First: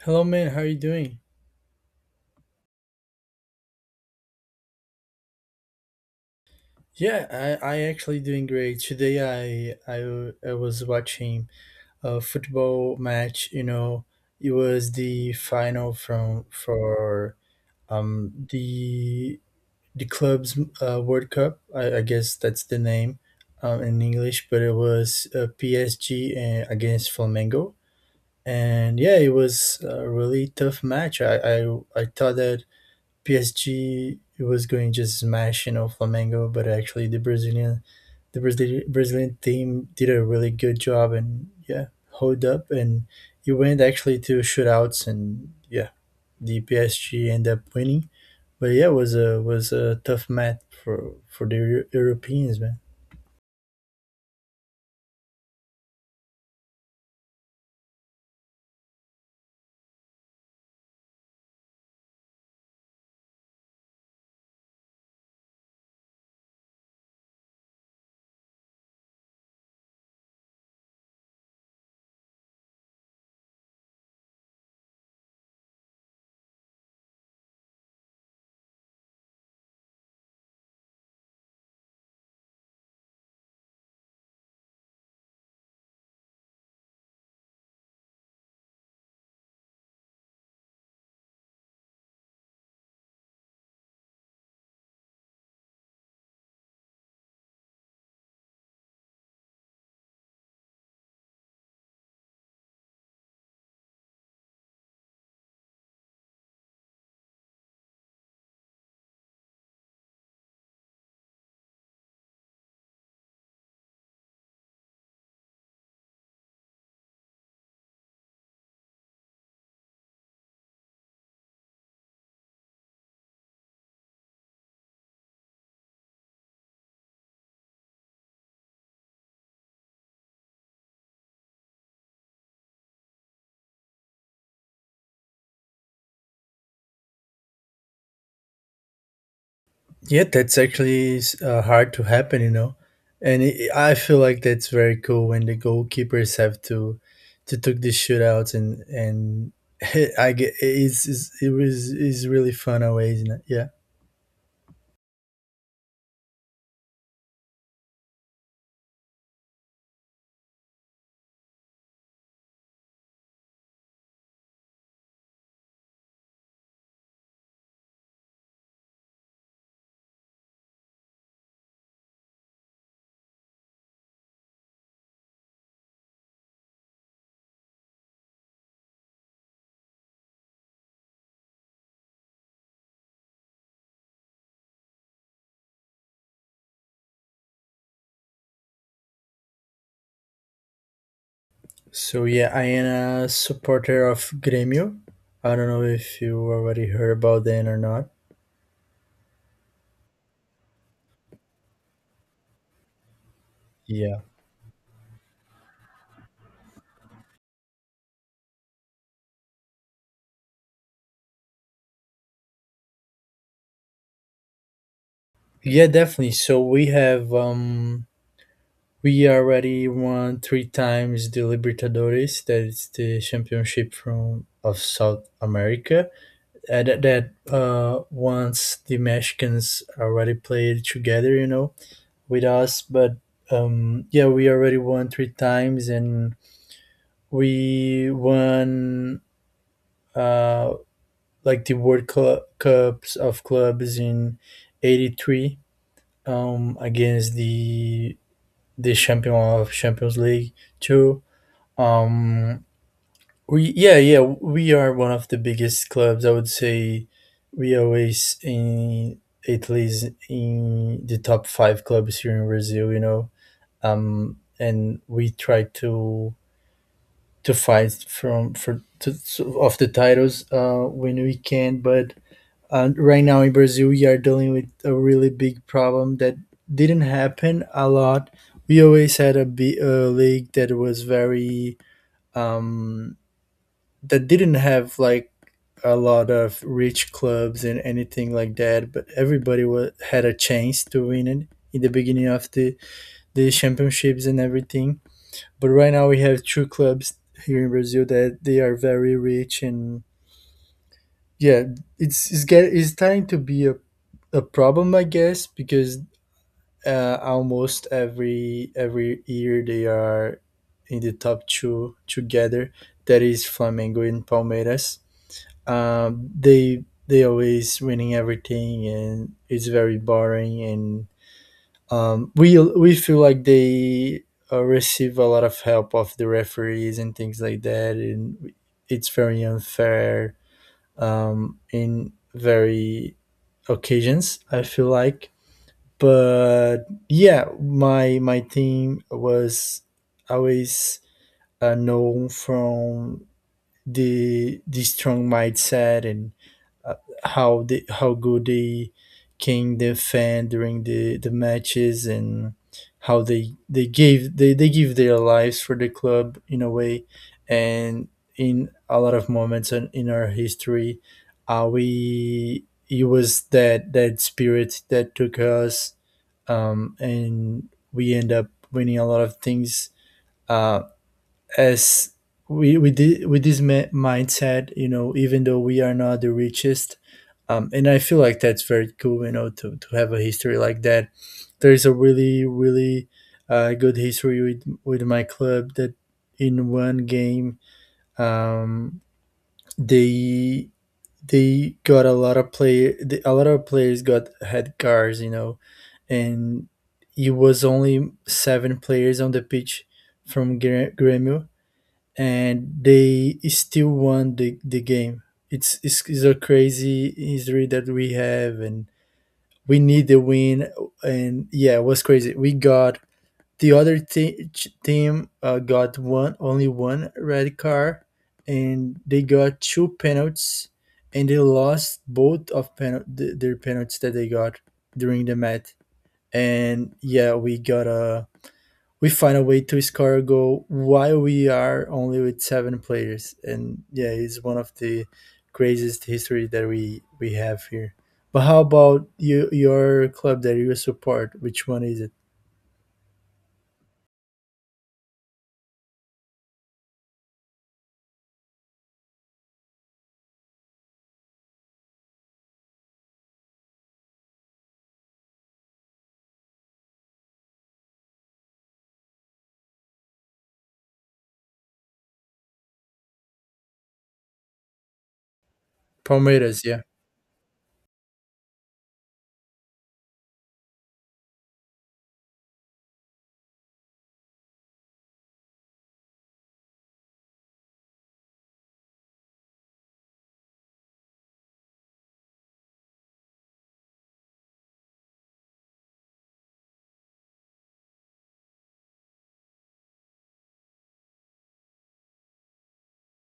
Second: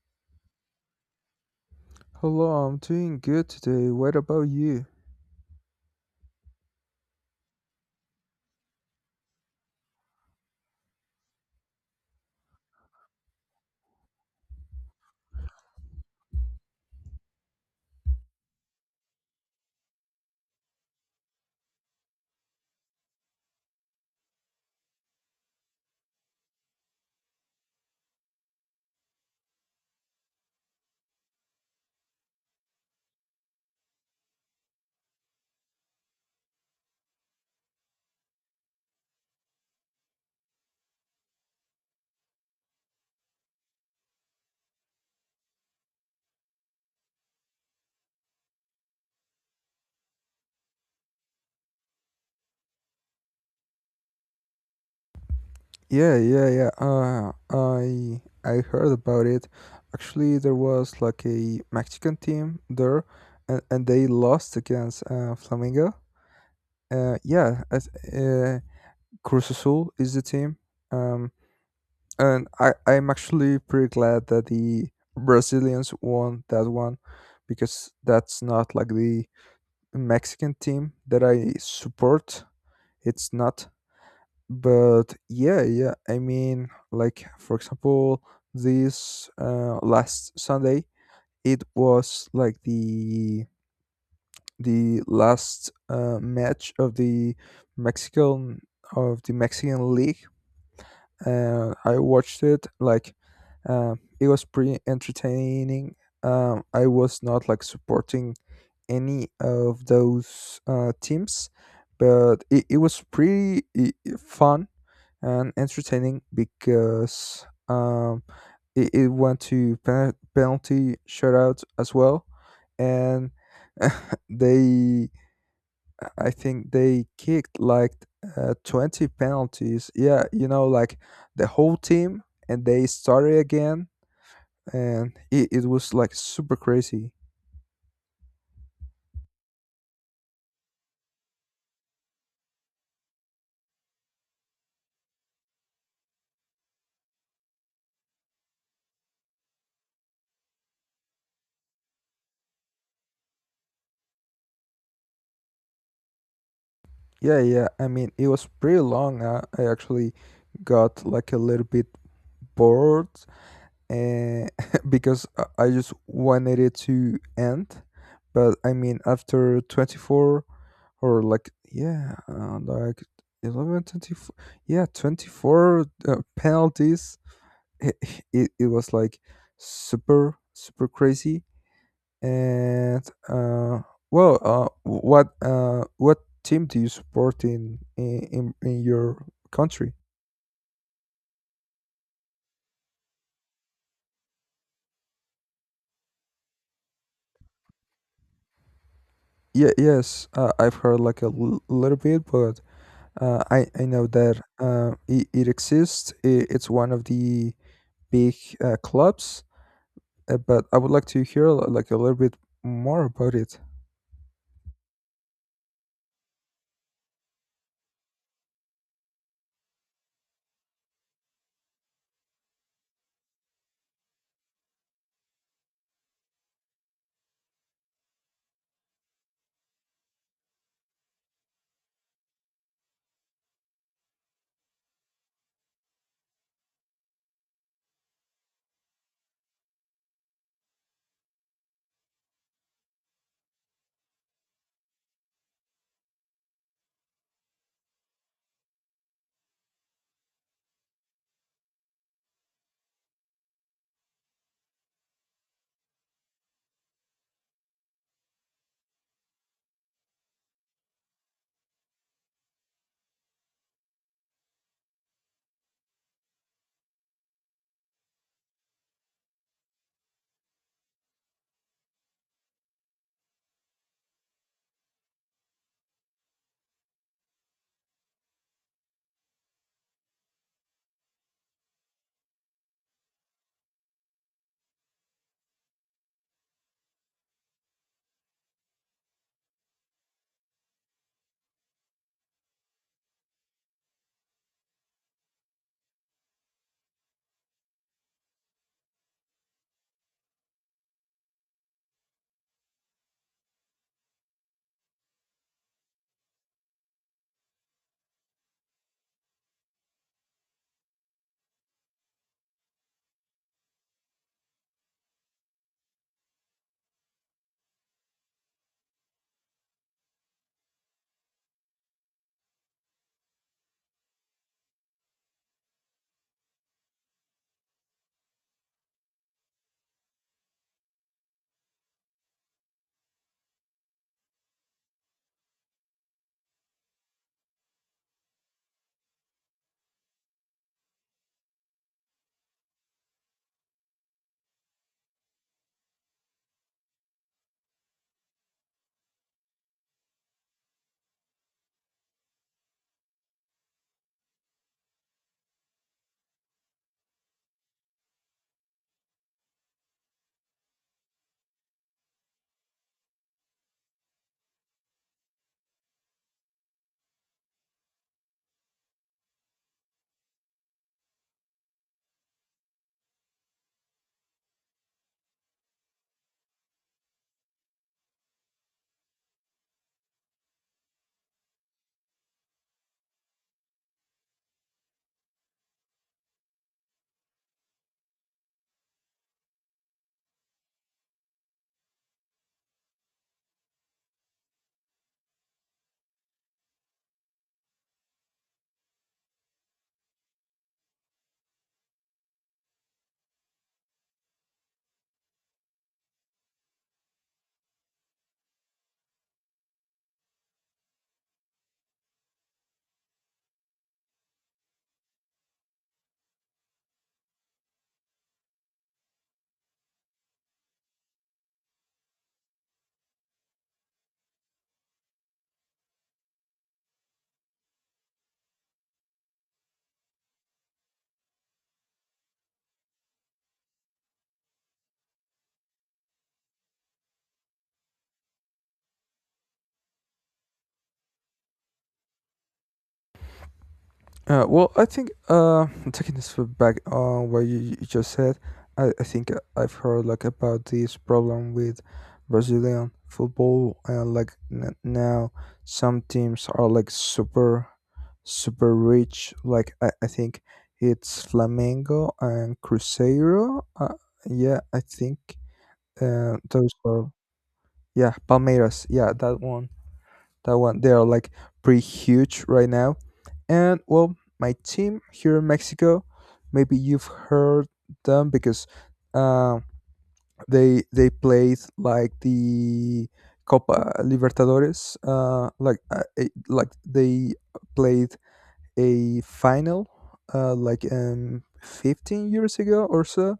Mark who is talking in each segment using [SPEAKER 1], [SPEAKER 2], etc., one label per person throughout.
[SPEAKER 1] Hello, man. How are you doing?
[SPEAKER 2] Hello, I'm doing good today. What about you?
[SPEAKER 1] Yeah, I actually doing great. Today, I was watching a football match. It was the final from for um the the club's World Cup. I guess that's the name in English, but it was PSG against Flamengo. And yeah, it was a really tough match. I thought that PSG was going to smash Flamengo, but actually the Brazilian team did a really good job, and yeah hold up, and it went actually to shootouts, and yeah the PSG ended up winning. But yeah, it was a tough match for the Europeans, man.
[SPEAKER 2] Yeah, yeah, yeah. I heard about it. Actually, there was like a Mexican team there, and they lost against Flamengo. Yeah, uh, Cruz Azul is the team. Um, and I'm actually pretty glad that the Brazilians won that one, because that's not like the Mexican team that I support. It's not. But yeah, yeah, I mean, like for example this last Sunday it was like the last match of the mexican mexican league. I watched it like. It was pretty entertaining. I was not like supporting any of those teams, but it was pretty fun and entertaining because it went to penalty shootout as well, and they I think they kicked like 20 penalties. Yeah, like the whole team, and they started again, and it was like super crazy.
[SPEAKER 1] Yeah, that's actually hard to happen, you know. And it, I feel like that's very cool when the goalkeepers have to take the shootouts and I get it's it was is really fun always, you know? Yeah.
[SPEAKER 2] Yeah, yeah. I mean, it was pretty long. I actually got like a little bit bored, uh, because I just wanted it to end. But I mean, after 24 or like, yeah, like 11, 24, yeah, 24 penalties, it, it was like super, super crazy. And, well, what team do you support in your country?
[SPEAKER 1] So yeah, I am a supporter of Grêmio. I don't know if you already heard about them or not.
[SPEAKER 2] Yeah, yes, I've heard like a little bit, but I know
[SPEAKER 1] Yeah.
[SPEAKER 2] that it exists. It's one of the big clubs, but I would like to hear like a little bit more about it.
[SPEAKER 1] Yeah, definitely. So we have we already won three times the Libertadores, that is the championship from of South America. That that once the Mexicans already played together, you know, with us. But yeah, we already won three times, and we won uh, like the Cups of clubs in '83 against the champion of Champions League too. Um, we we are one of the biggest clubs, I would say. We always in at least in the top five clubs here in Brazil, you know. And we try to fight from for to of the titles when we can. But right now in Brazil, we are dealing with a really big problem that didn't happen a lot. We always had a league that was very um that didn't have like a lot of rich clubs and anything like that, but everybody was, had a chance to win it in the beginning of the championships and everything. But right now we have two clubs here in Brazil that they are very rich, and yeah, it's get it's starting to be a problem, I guess, because almost every year they are in the top two together. That is Flamengo and Palmeiras. They always winning everything, and it's very boring. And we feel like they receive a lot of help of the referees and things like that, and it's very unfair in very occasions, I feel like. But yeah, my team was always known from the strong mindset, and uh, how good they can defend during the matches, and how they give their lives for the club in a way. And in a lot of moments in our history, we it was that that spirit that took us. And we end up winning a lot of things, uh, as we with this mindset, you know, even though we are not the richest. And I feel like that's very cool, you know, to have a history like that. There's a really really good history with my club. That in one game, um, they they got a lot of players got had cars, you know. And it was only seven players on the pitch from Grêmio, and they still won the game. It's it's a crazy history that we have, and we need the win. And yeah, it was crazy. We got the other team got one only one red card, and they got two penalties, and they lost both of their penalties that they got during the match. And yeah, we got a we find a way to score a goal while we are only with seven players. And yeah, it's one of the craziest history that we have here. But how about you, your club that you support? Which one is it?
[SPEAKER 2] Well, I think taking this back on what you just said, I think I've heard like about this problem with Brazilian football, and like now some teams are like super super rich. Like I think it's Flamengo and Cruzeiro. Yeah, I think
[SPEAKER 1] Palmeiras,
[SPEAKER 2] those
[SPEAKER 1] yeah.
[SPEAKER 2] are yeah, Palmeiras. Yeah, that one. That one. They are like pretty huge right now. And well, my team here in Mexico, maybe you've heard them because uh, they played like the Copa Libertadores. Like like they played a final, like 15 years ago or so.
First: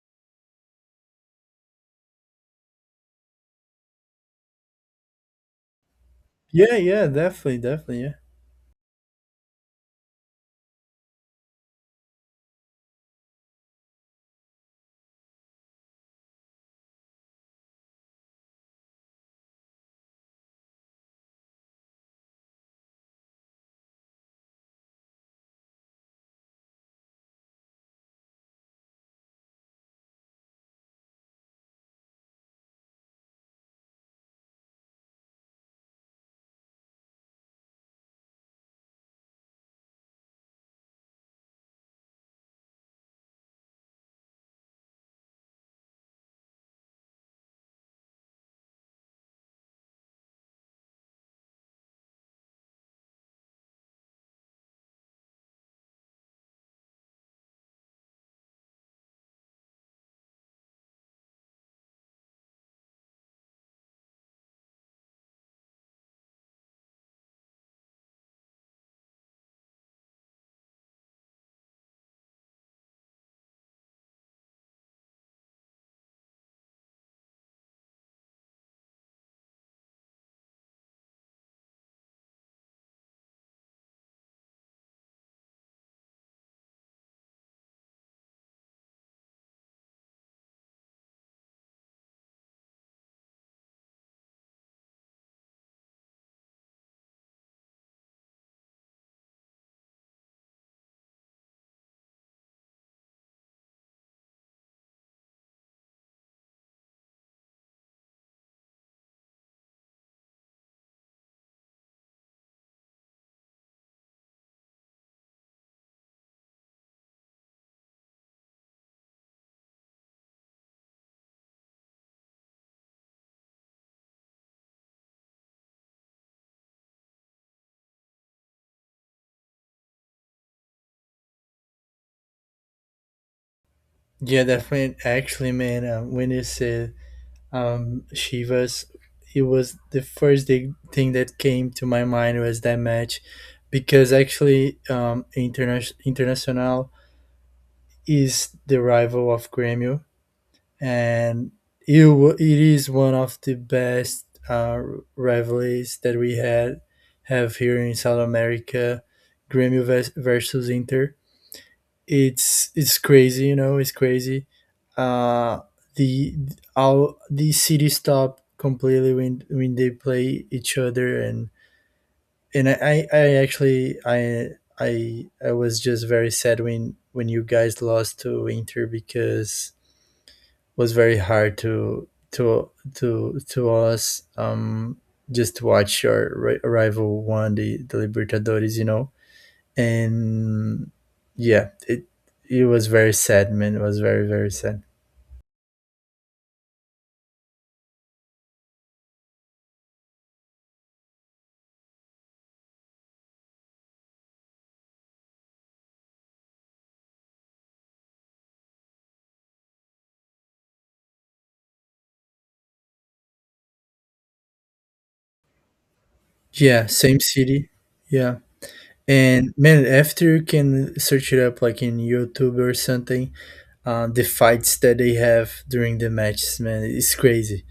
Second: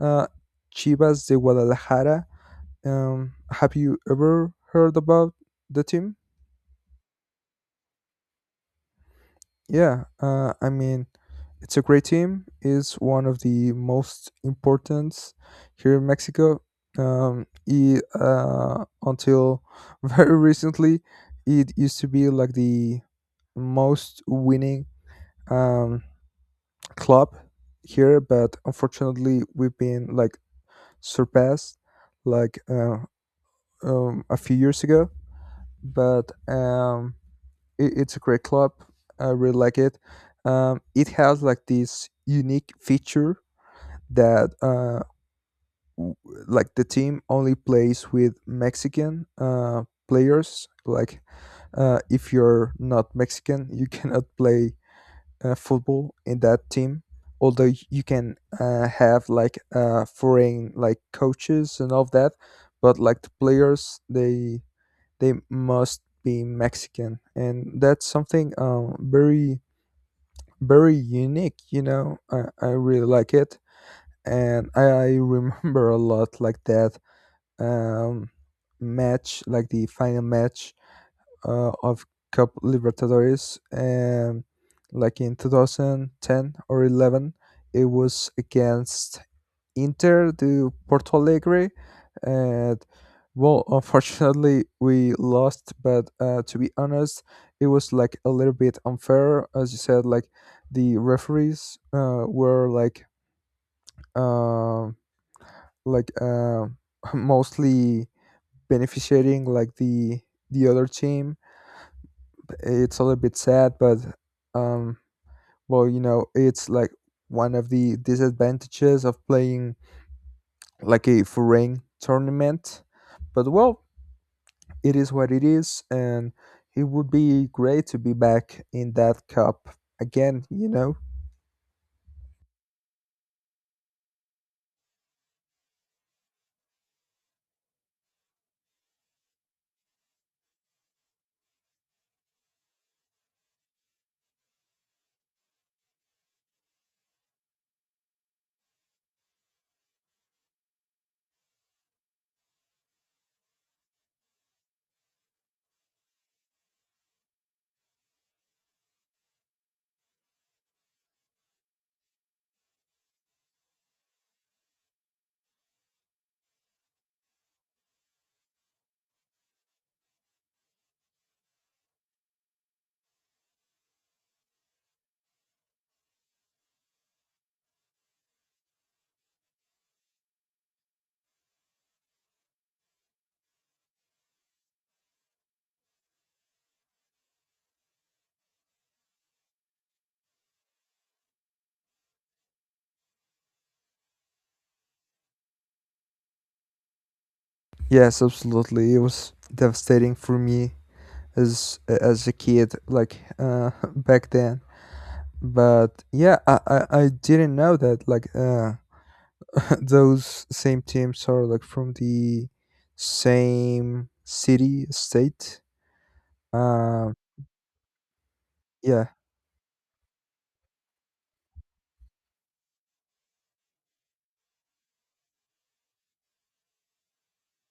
[SPEAKER 2] Uh, Chivas de Guadalajara. Have you ever heard about the team?
[SPEAKER 1] Yeah, definitely, yeah.
[SPEAKER 2] Yeah, I mean, it's a great team. It's one of the most important here in Mexico. Until very recently, it used to be like the most winning um, club here, but unfortunately, we've been like surpassed like a few years ago. But it's a great club. I really like it. It has like this unique feature that w- like the team only plays with Mexican players. Like if you're not Mexican, you cannot play football in that team. Although you can have like foreign like coaches and all that, but like the players, they must be Mexican, and that's something very very unique. You know, I really like it, and I remember a lot like that um, match, like the final match of Cup Libertadores, like in 2010 or 11. It was against Inter de Porto Alegre, and well, unfortunately, we lost. But to be honest, it was like a little bit unfair, as you said. Like the referees were um like mostly beneficiating like the other team. It's a little bit sad, but um, well, it's like one of the disadvantages of playing like a foreign tournament. But well, it is what it is, and it would be great to be back in that cup again. You know.
[SPEAKER 1] Yeah, definitely. Actually, man, when you said Shivas, it was the first thing that came to my mind was that match, because actually Internacional is the rival of Grêmio, and it is one of the best rivalries that we had have here in South America. Grêmio versus Inter. It's crazy, you know. It's crazy. Uh, the all the city stop completely when they play each other. And I actually I was just very sad when you guys lost to Inter, because was very hard to to us, just to watch your rival won the Libertadores, you know. And yeah, it was very sad, man. It was very very sad.
[SPEAKER 2] Yes, absolutely. It was devastating for me as a kid, like back then. But yeah, I didn't know that like those same teams are like from the same city state
[SPEAKER 1] Yeah,
[SPEAKER 2] um
[SPEAKER 1] same city. Yeah.
[SPEAKER 2] yeah,
[SPEAKER 1] And man, after you can search it up like in YouTube or something, the fights that they have during the matches, man, it's crazy.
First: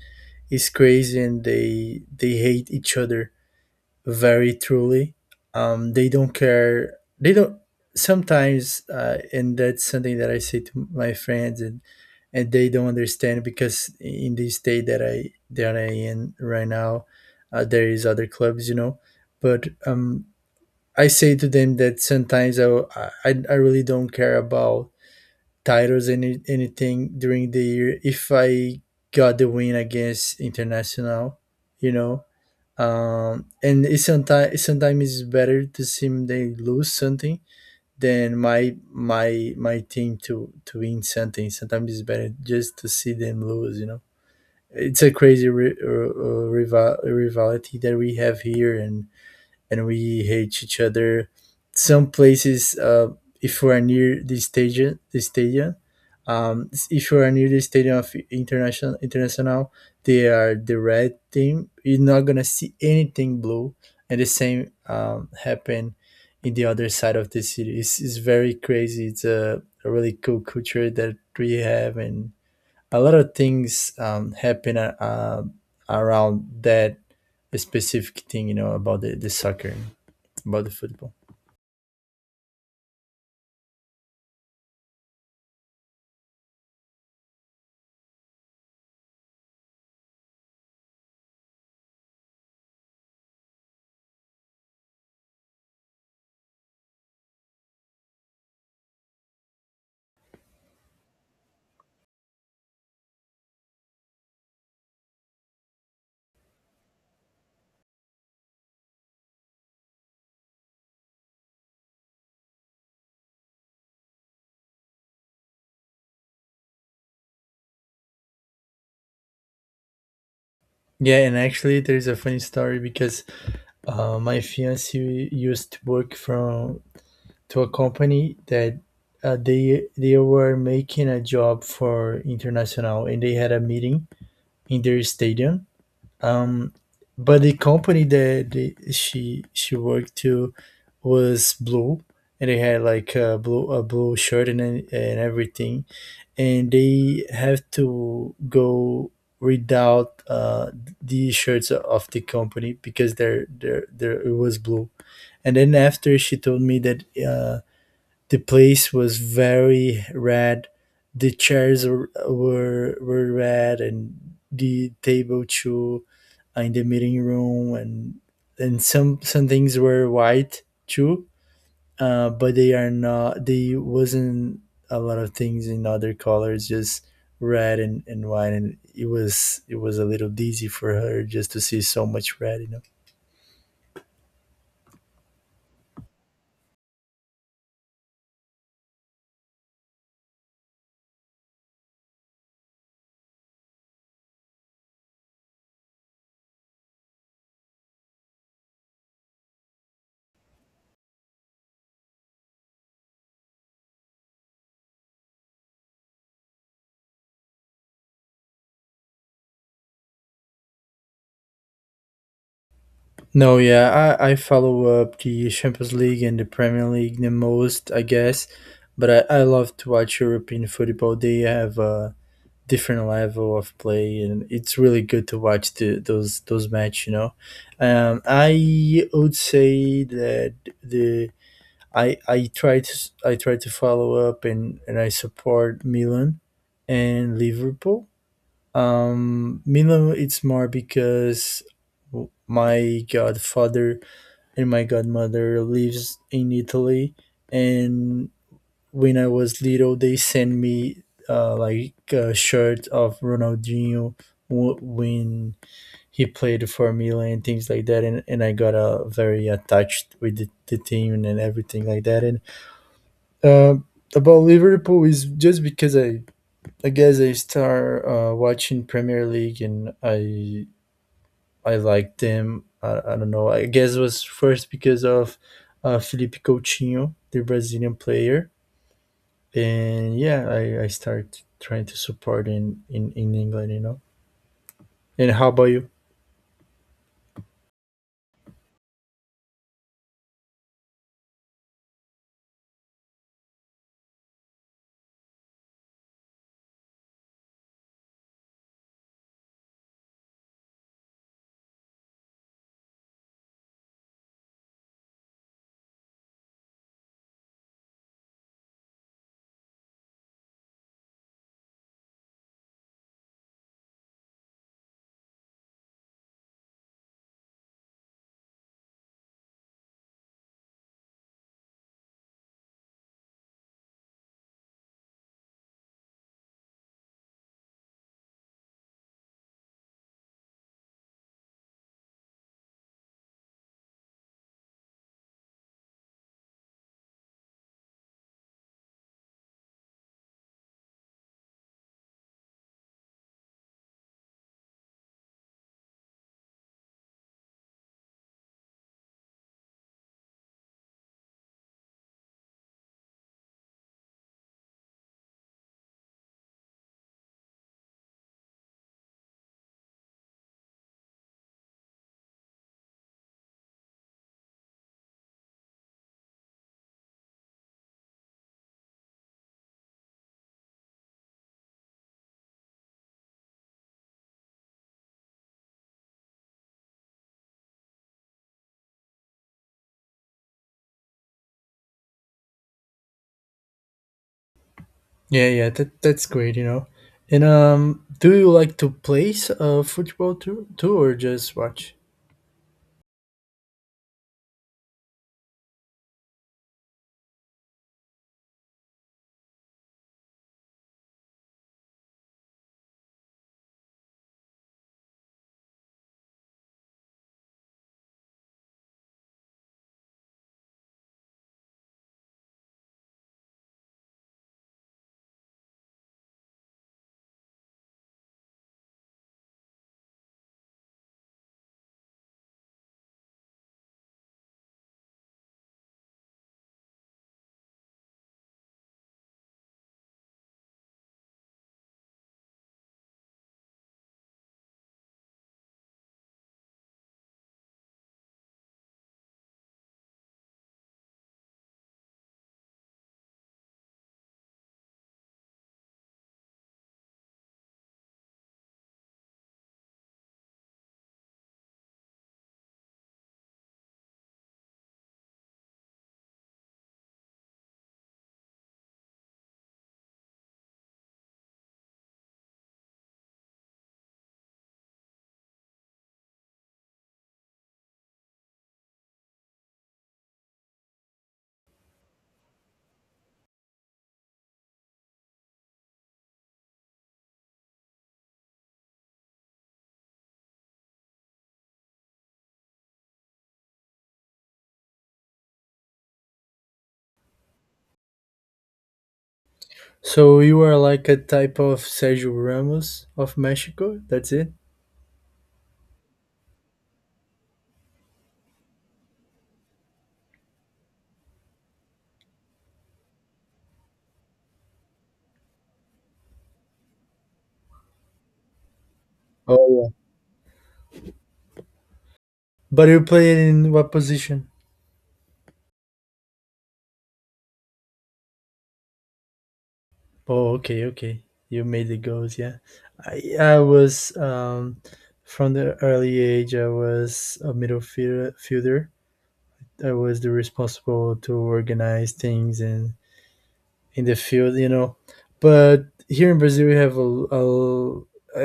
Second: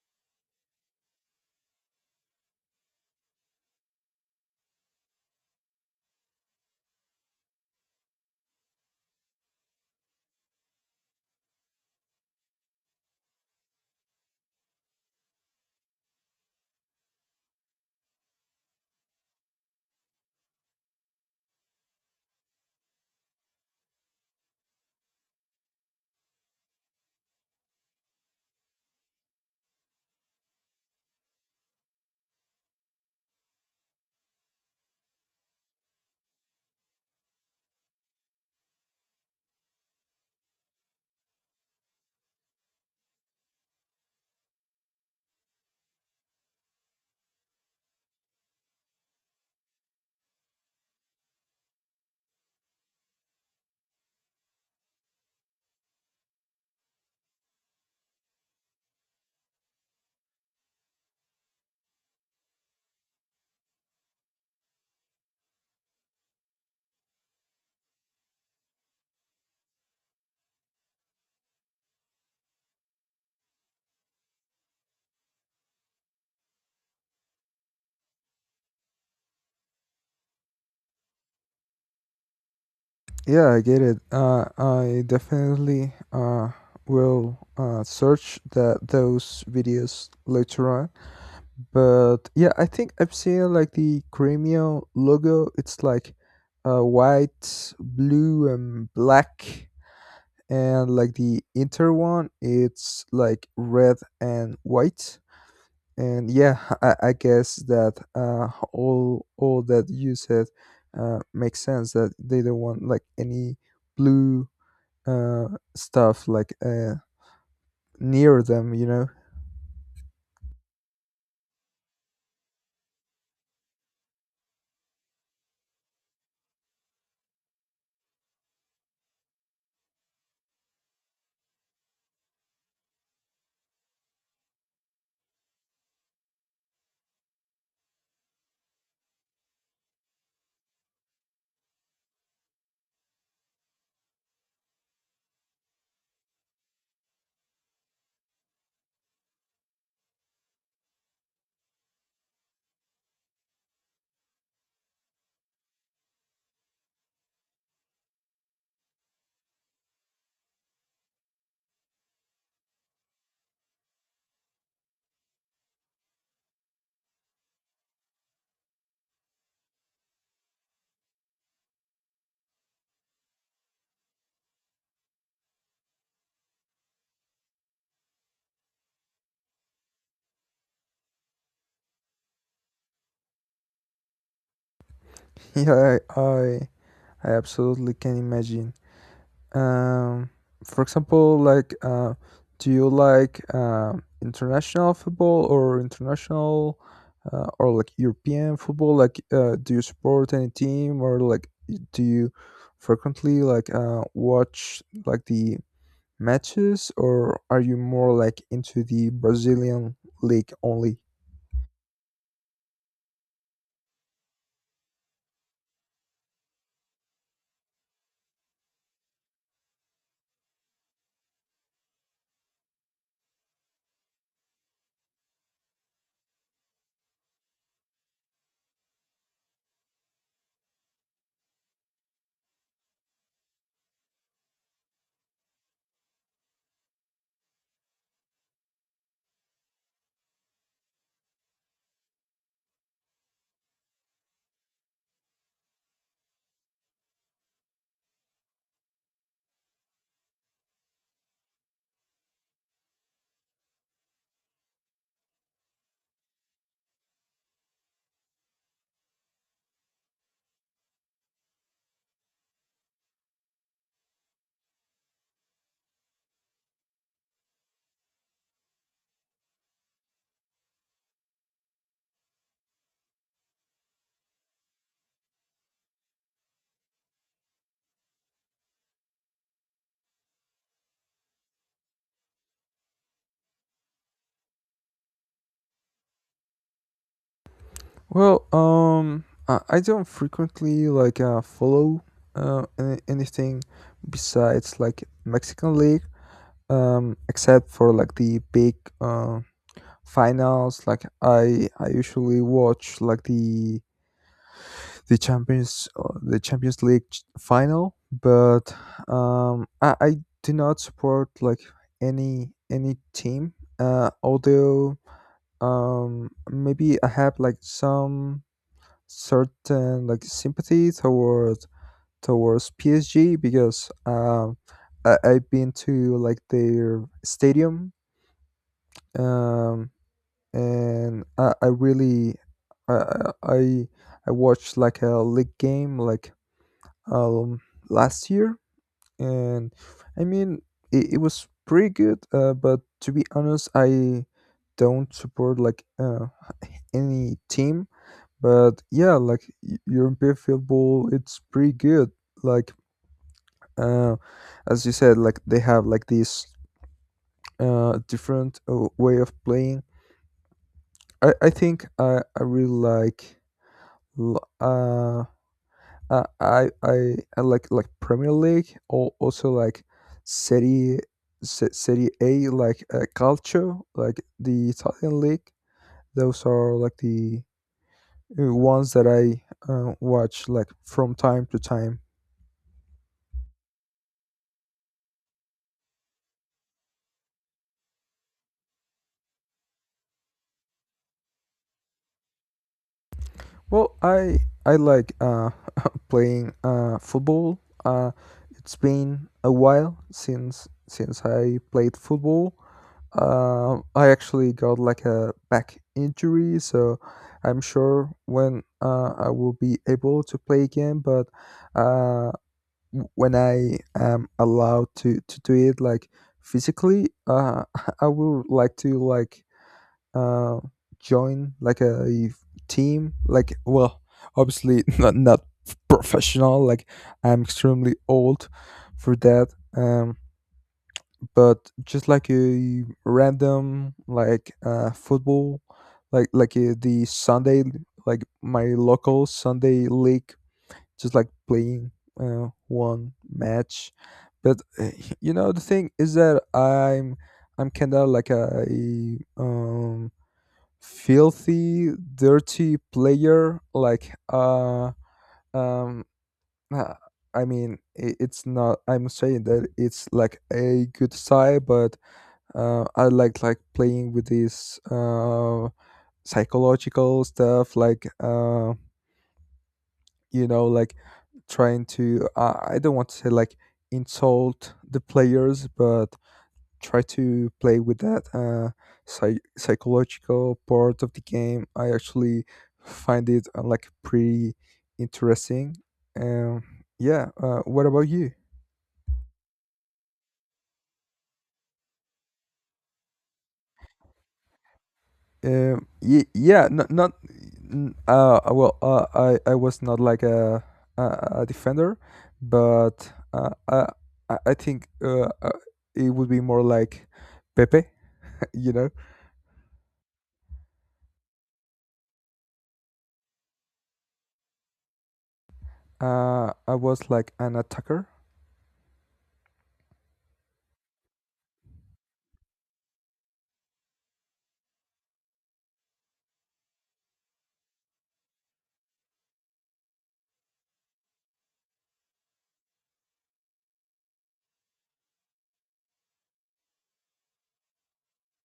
[SPEAKER 1] It's crazy, and they hate each other very truly. They don't care. They don't. Sometimes, and that's something that I say to my friends, and they don't understand because in the state that I in right now, there is other clubs, you know. But I say to them that sometimes I really don't care about titles anything during the year, if I got the win against International, you know. And it's sometimes sometimes it's better to see they lose something than my team to win something. Sometimes it's better just to see them lose, you know. It's a crazy rivalry that we have here, and we hate each other. Some places, if we are near the stadium, if you are near the stadium of international, they are the red team. You're not gonna see anything blue, and the same happen in the other side of the city. It's very crazy. It's a really cool culture that we have, and a lot of things happen around that specific thing. You know, about the soccer, about the football.
[SPEAKER 2] yeah, I get it. I definitely will search that those videos later on, but yeah, I think I've seen like the Crimea logo. It's like white, blue, and black, and like the Inter one it's like red and white. And yeah, I guess that all that you said makes sense that they don't want like any blue uh, stuff like near them.
[SPEAKER 1] Yeah, and actually, there's a funny story because my fiance used to work from to a company that they were making a job for international, and they had a meeting in their stadium. Um, but the company that the, she worked to was blue, and they had like a blue shirt and everything, and they have to go read out the shirts of the company because they're there there there it was blue. And then after, she told me that the place was very red, the chairs were red, and the table too, in the meeting room. And and some things were white too, but they are not. They wasn't a lot of things in other colors, just red and white, and it was a little dizzy for her just to see so much red, you know.
[SPEAKER 2] Yeah, I absolutely can imagine. Um, for example, like, do you like international football, or like European football? Like, do you support any team, or like do you frequently like watch like the matches, or are you more like into the Brazilian league only?
[SPEAKER 1] No, yeah, I follow up the Champions League and the Premier League the most, I guess, but I love to watch European football. They have a different level of play, and it's really good to watch those match, you know. I would say that the I I try to I try to follow up, and I support Milan and Liverpool. Milan it's more because my godfather and my godmother lives in Italy, and when I was little, they sent me like a shirt of Ronaldinho when he played for Milan and things like that. And I got very attached with the team and everything like that. And uh, about Liverpool is just because I guess I start watching Premier League, and I like them. I don't know. I guess it was first because of Felipe Coutinho, the Brazilian player. And yeah, I start trying to support in England, you know. And how about you?
[SPEAKER 2] Well, I don't frequently like follow anything besides like Mexican league, except for like the big uh, finals. Like I usually watch like the champions league final, but I do not support like any team, although maybe I have like some certain like sympathy towards PSG, because I've been to like their stadium, um and I really I I I I watched like a league game, like um last year, and I mean, it was pretty good, but to be honest, I don't support like any team. But yeah, like European football, it's pretty good. Like uh as you said, like they have like this different way of playing. I think I really l- uh, I like Premier League, or also like Serie Serie A, like Calcio, like the Italian league. Those are like the ones that I watch like from time to time.
[SPEAKER 1] Yeah, yeah, that that's great, you know. And do you like to play football too, or just watch?
[SPEAKER 2] Well, I like playing football. It's been a while since I played football. I actually got like a back injury, so I'm sure when I will be able to play again. But uh, when I am allowed to do it, like physically, I would like to like uh join like a team. Like, well, obviously not professional. Like, I'm extremely old for that. Um, but just like a random, like football, the Sunday, like my local Sunday league, just like playing one match. But you know the thing is that I'm kind of like a, um filthy dirty player, like um uh, I mean it's not I'm saying that it's like a good side, but I like playing with this psychological stuff, like you know, like trying to, I don't want to say like insult the players, but try to play with that psychological part of the game. I actually find it like pretty interesting. Um, yeah, what about you?
[SPEAKER 1] So you are like a type of Sergio Ramos of Mexico. That's it.
[SPEAKER 2] Yeah, Not. Not n- well. I was not like a a, a defender, but I think it would be more like Pepe. You know,
[SPEAKER 1] Oh yeah. But you played in what position?
[SPEAKER 2] I was like an attacker.
[SPEAKER 1] Oh, okay, okay. You made the goals, yeah. I was from the early age. I was a middle fielder. I was the responsible to organize things and in the field, you know. But here in Brazil, we have a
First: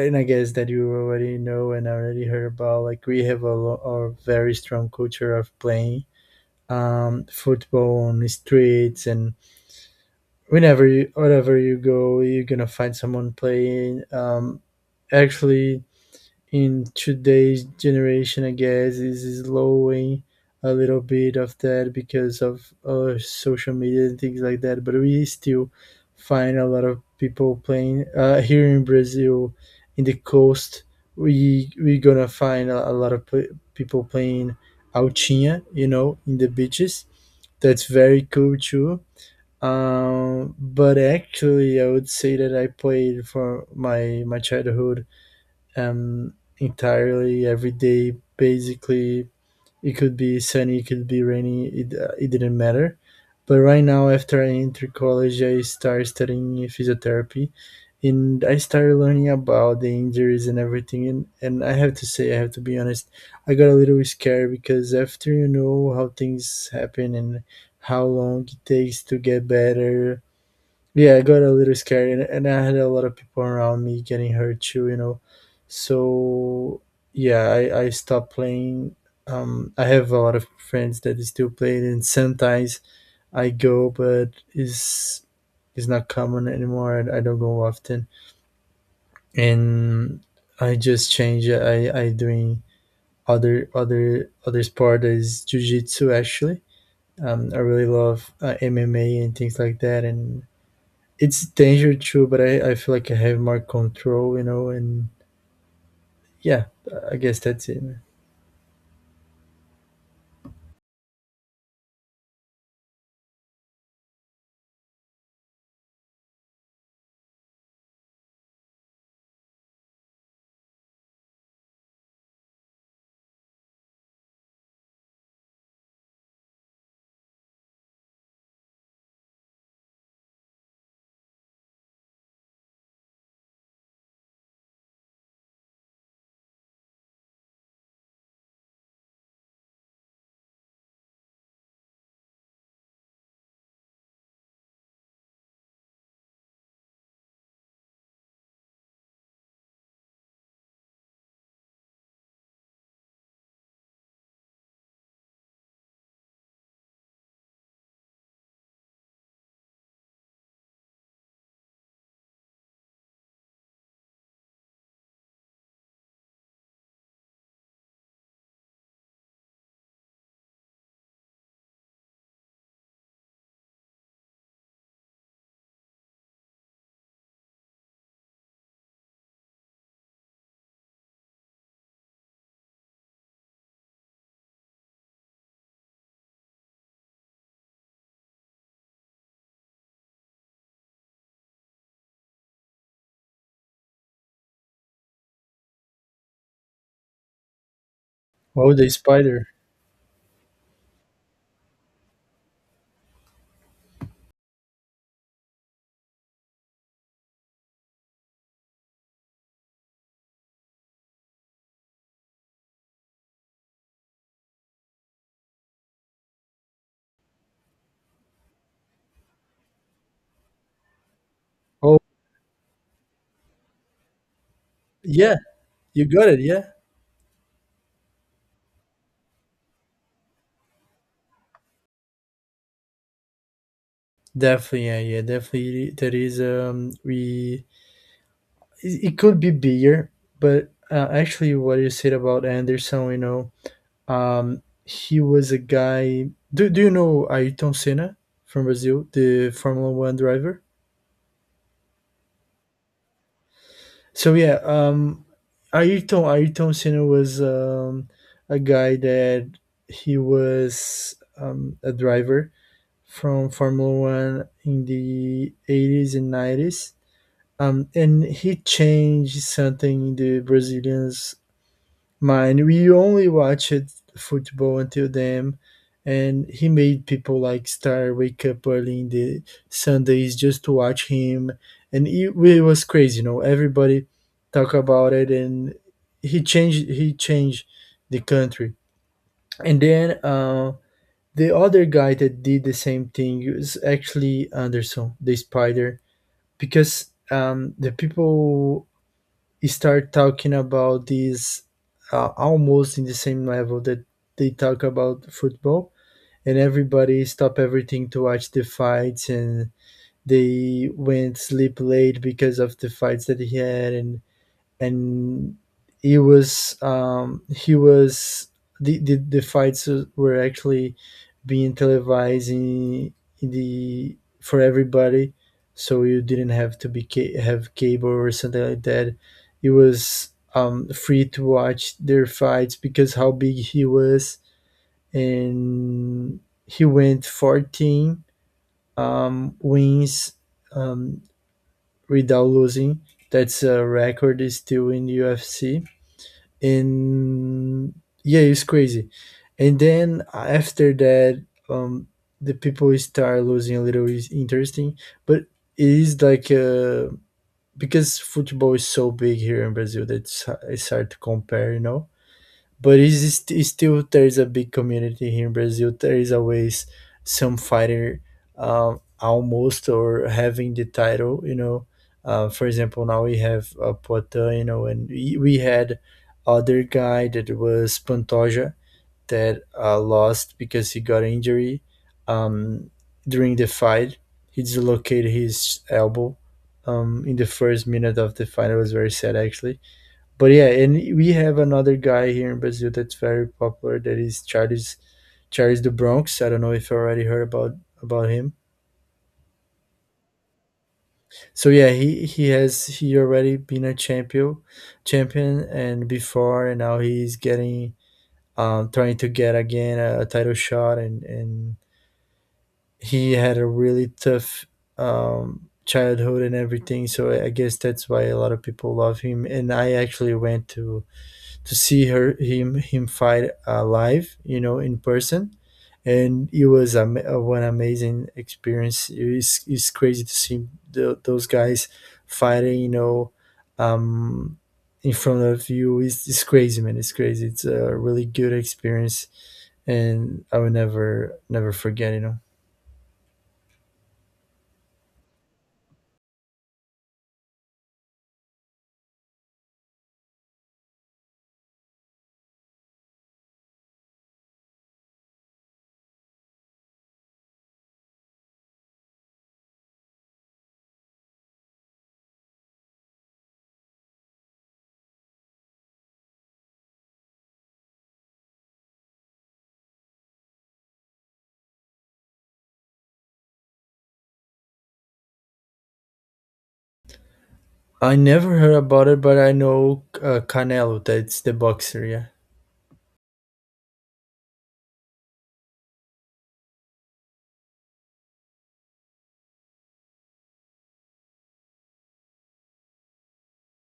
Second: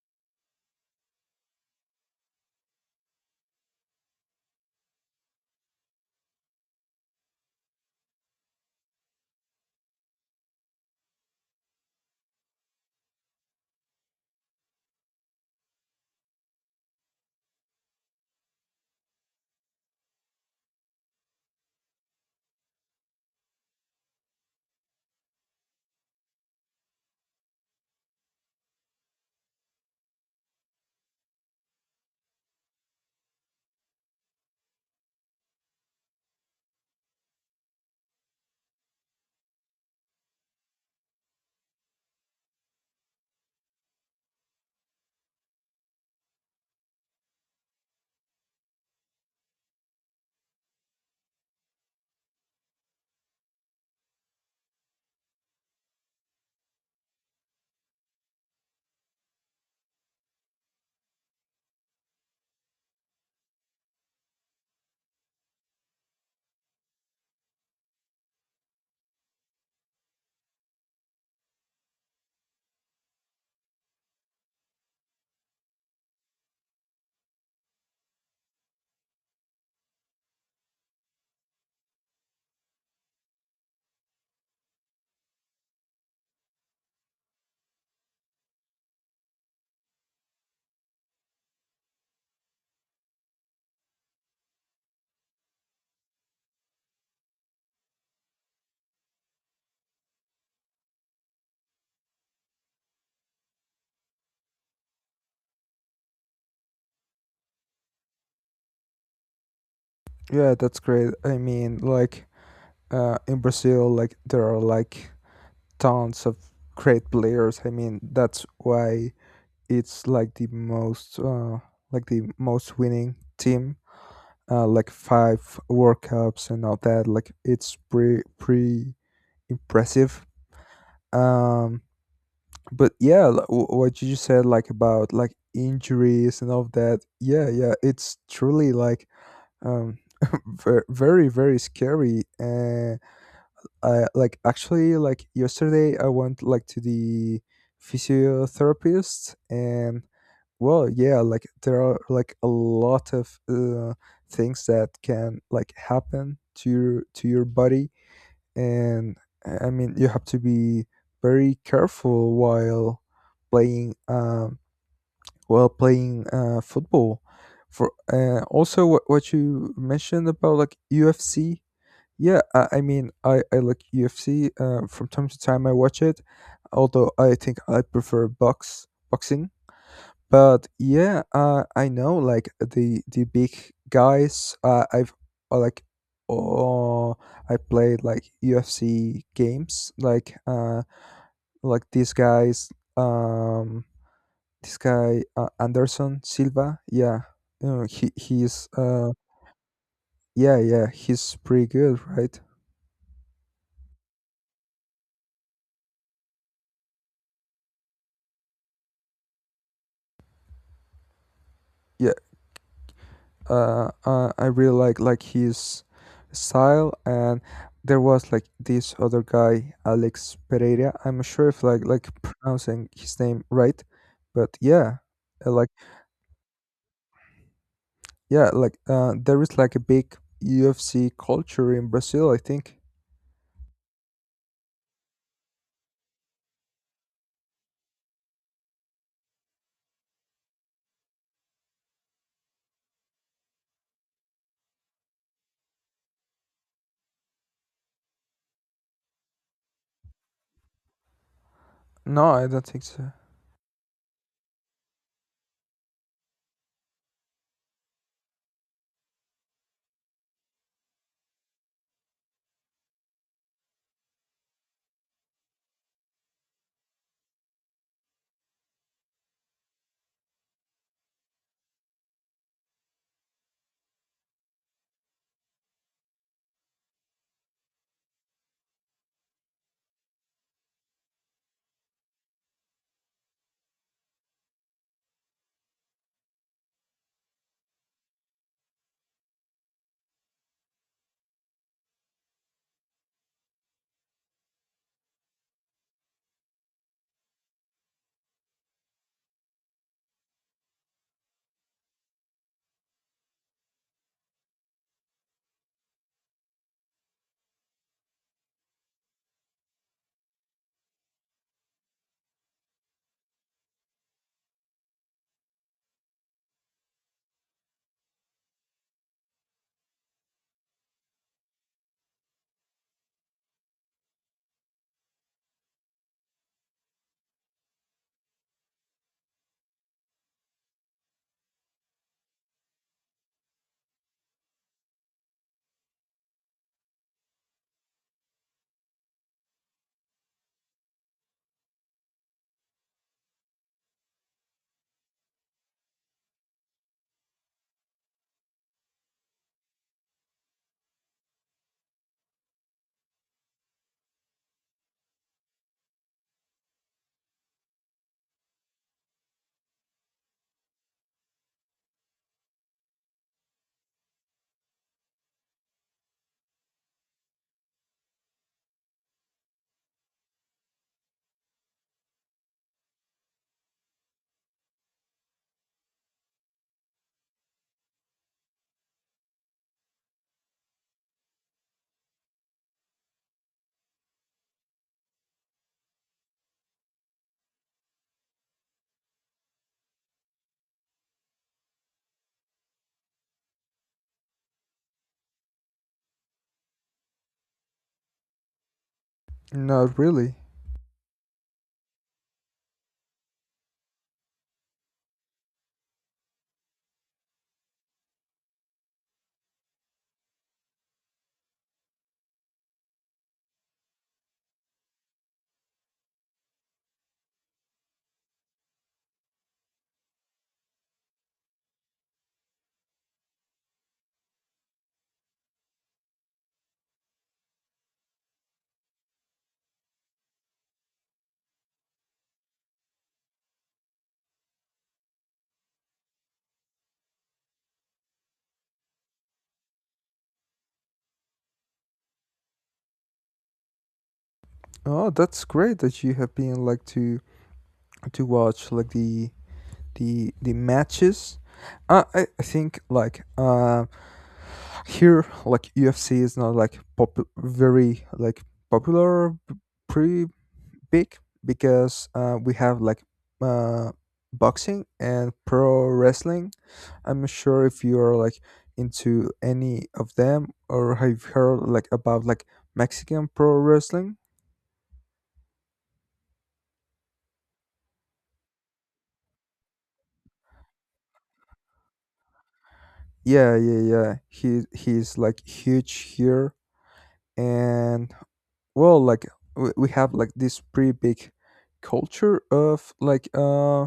[SPEAKER 1] and I guess that you already know and already heard about. Like we have a very strong culture of playing football on the streets, and wherever you go, you're gonna find someone playing. Actually, in today's generation, I guess, is slowing a little bit of that because of social media and things like that. But we still find a lot of people playing here in Brazil, in the coast. We're gonna find a lot of pl- people playing altinha, you know, in the beaches. That's very cool too. But I would say that I played for my childhood entirely every day. Basically, it could be sunny, it could be rainy. It didn't matter. But right now, after I entered college, I started studying physiotherapy, and I started learning about the injuries and everything. And I have to say, I have to be honest, I got a little scared because after you know how things happen and how long it takes to get better, yeah, it got a little scary, and I had a lot of people around me getting hurt too, you know. So yeah, I stopped playing. I have a lot of friends that still play, it, and sometimes I go, but it's not common anymore. I don't go often, and I just change. It. I doing other sport that is jujitsu actually. I really love MMA and things like that, and it's danger too, but I feel like I have more control, you know, and yeah, I guess that's it, man.
[SPEAKER 2] Yeah, that's great. I mean, like in Brazil, like there are like tons of great players. I mean, that's why it's like the most winning team, like five World Cups and all that. Like it's pretty pretty impressive. Um, but yeah, what you just said, like about like injuries and all that. Yeah, yeah, it's truly like um very very scary. And I like actually like yesterday I went like to the physiotherapist, and well, yeah, like there are like a lot of things that can like happen to your body, and I mean, you have to be very careful while playing, football. For also what you mentioned about like UFC, yeah, I mean, I like UFC, from time to time I watch it, although I think I prefer boxing, but yeah, I know like the big guys. I've like, oh, I played like UFC games. Like these guys. Um, this guy, Anderson Silva. Yeah, you know, he he's
[SPEAKER 1] Oh, the spider.
[SPEAKER 2] yeah, yeah, he's pretty good, right? I really like his style, and there was like this other guy, Alex Pereira. I'm not sure if like
[SPEAKER 1] Oh,
[SPEAKER 2] like pronouncing his name right, but yeah,
[SPEAKER 1] yeah,
[SPEAKER 2] like
[SPEAKER 1] you got it. Yeah,
[SPEAKER 2] yeah, like there is like a big UFC culture in Brazil, I think.
[SPEAKER 1] definitely. Yeah, yeah, definitely. That is, it could be bigger, but actually, what you said about Anderson, you know, he was a guy. Do you know Ayrton Senna from Brazil, the Formula One driver?
[SPEAKER 2] No, I don't think so.
[SPEAKER 1] So yeah, Ayrton Senna was a guy that he was a driver from Formula One in the 80s and nineties. And he changed something in the Brazilians mine. We only watched football until then, and he made people like Star wake up early in the Sundays just to watch him, and it was crazy. You know, everybody talk about it, and he changed the country. And then the other guy that did the same thing was actually Anderson, the Spider, because the people start talking about this almost in the same level that they talk about football, and everybody stop everything to watch the fights, and they went sleep late because of the fights that he had, and he was the the fights were actually being televised in the for everybody, so you didn't have to have cable or something like that. It was free to watch their fights because how big he was, and he went 14 wins um, without losing. That's a record is still in the UFC, and yeah, it's crazy. And then after that, the people start losing a little, is interesting, but it is like because football is so big here in Brazil that it's hard to compare, you know. But it's still there's a big community here in Brazil. There is always some fighter almost or having the title, you know. For example, now we have Poitin, you know, and we had other guy that was Pantoja that lost because he got injury um, during the fight. He dislocated his elbow in the first minute of the fight. It was very sad, actually, but yeah, and we have another guy here in Brazil that's very popular. That is Charles do Bronx. I don't know if you already heard about him.
[SPEAKER 2] Not really.
[SPEAKER 1] So yeah, he already been a champion and before, and now he's getting trying to get again a title shot, and he had a really tough childhood and everything. So I guess that's why a lot of people love him. And I actually went to see her him him fight live, you know, in person. And it was one amazing experience. It's crazy to see those guys fighting, you know, um, in front of you. It's crazy, man. It's crazy. It's a really good experience, and I will never forget. You know,
[SPEAKER 2] Oh, that's great that you have been like to watch like the matches. I think like here like UFC is not like pop very like popular, pretty big, because we have like uh, boxing and pro wrestling. I'm not sure if you are like into any of them, or have you heard like about like Mexican pro wrestling?
[SPEAKER 1] I never heard about it, but I know Canelo. That's the boxer. Yeah.
[SPEAKER 2] Yeah, yeah, yeah, he's like huge here, and well, like we have like this pretty big culture of like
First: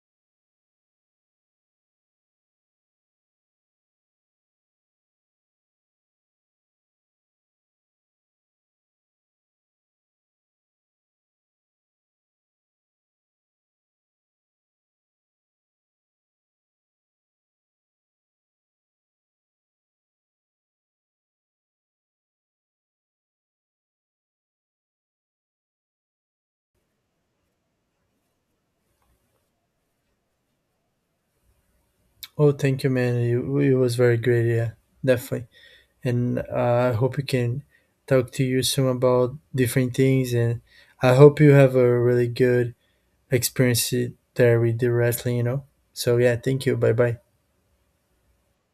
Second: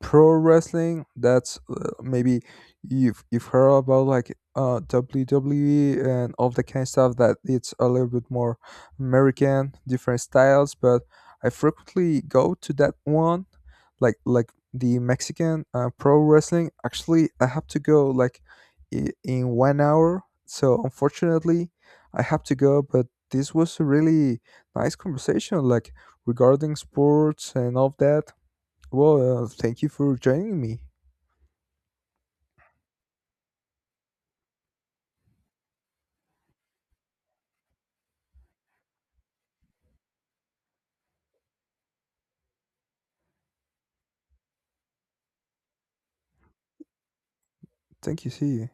[SPEAKER 2] pro wrestling. That's maybe you've heard about, like WWE and all the kind of stuff, that it's a little bit more American, different styles. But I frequently go to that one, like the Mexican pro wrestling. Actually, I have to go, like in 1 hour, so unfortunately I have to go, but this was a really nice conversation, like regarding sports and all of that. Well, thank you for joining me.
[SPEAKER 1] Oh, thank you, man. It was very great. Yeah, definitely. And I hope we can talk to you soon about different things. And I hope you have a really good experience there with the wrestling. You know. So yeah, thank you. Bye bye.
[SPEAKER 2] Thank you. See you.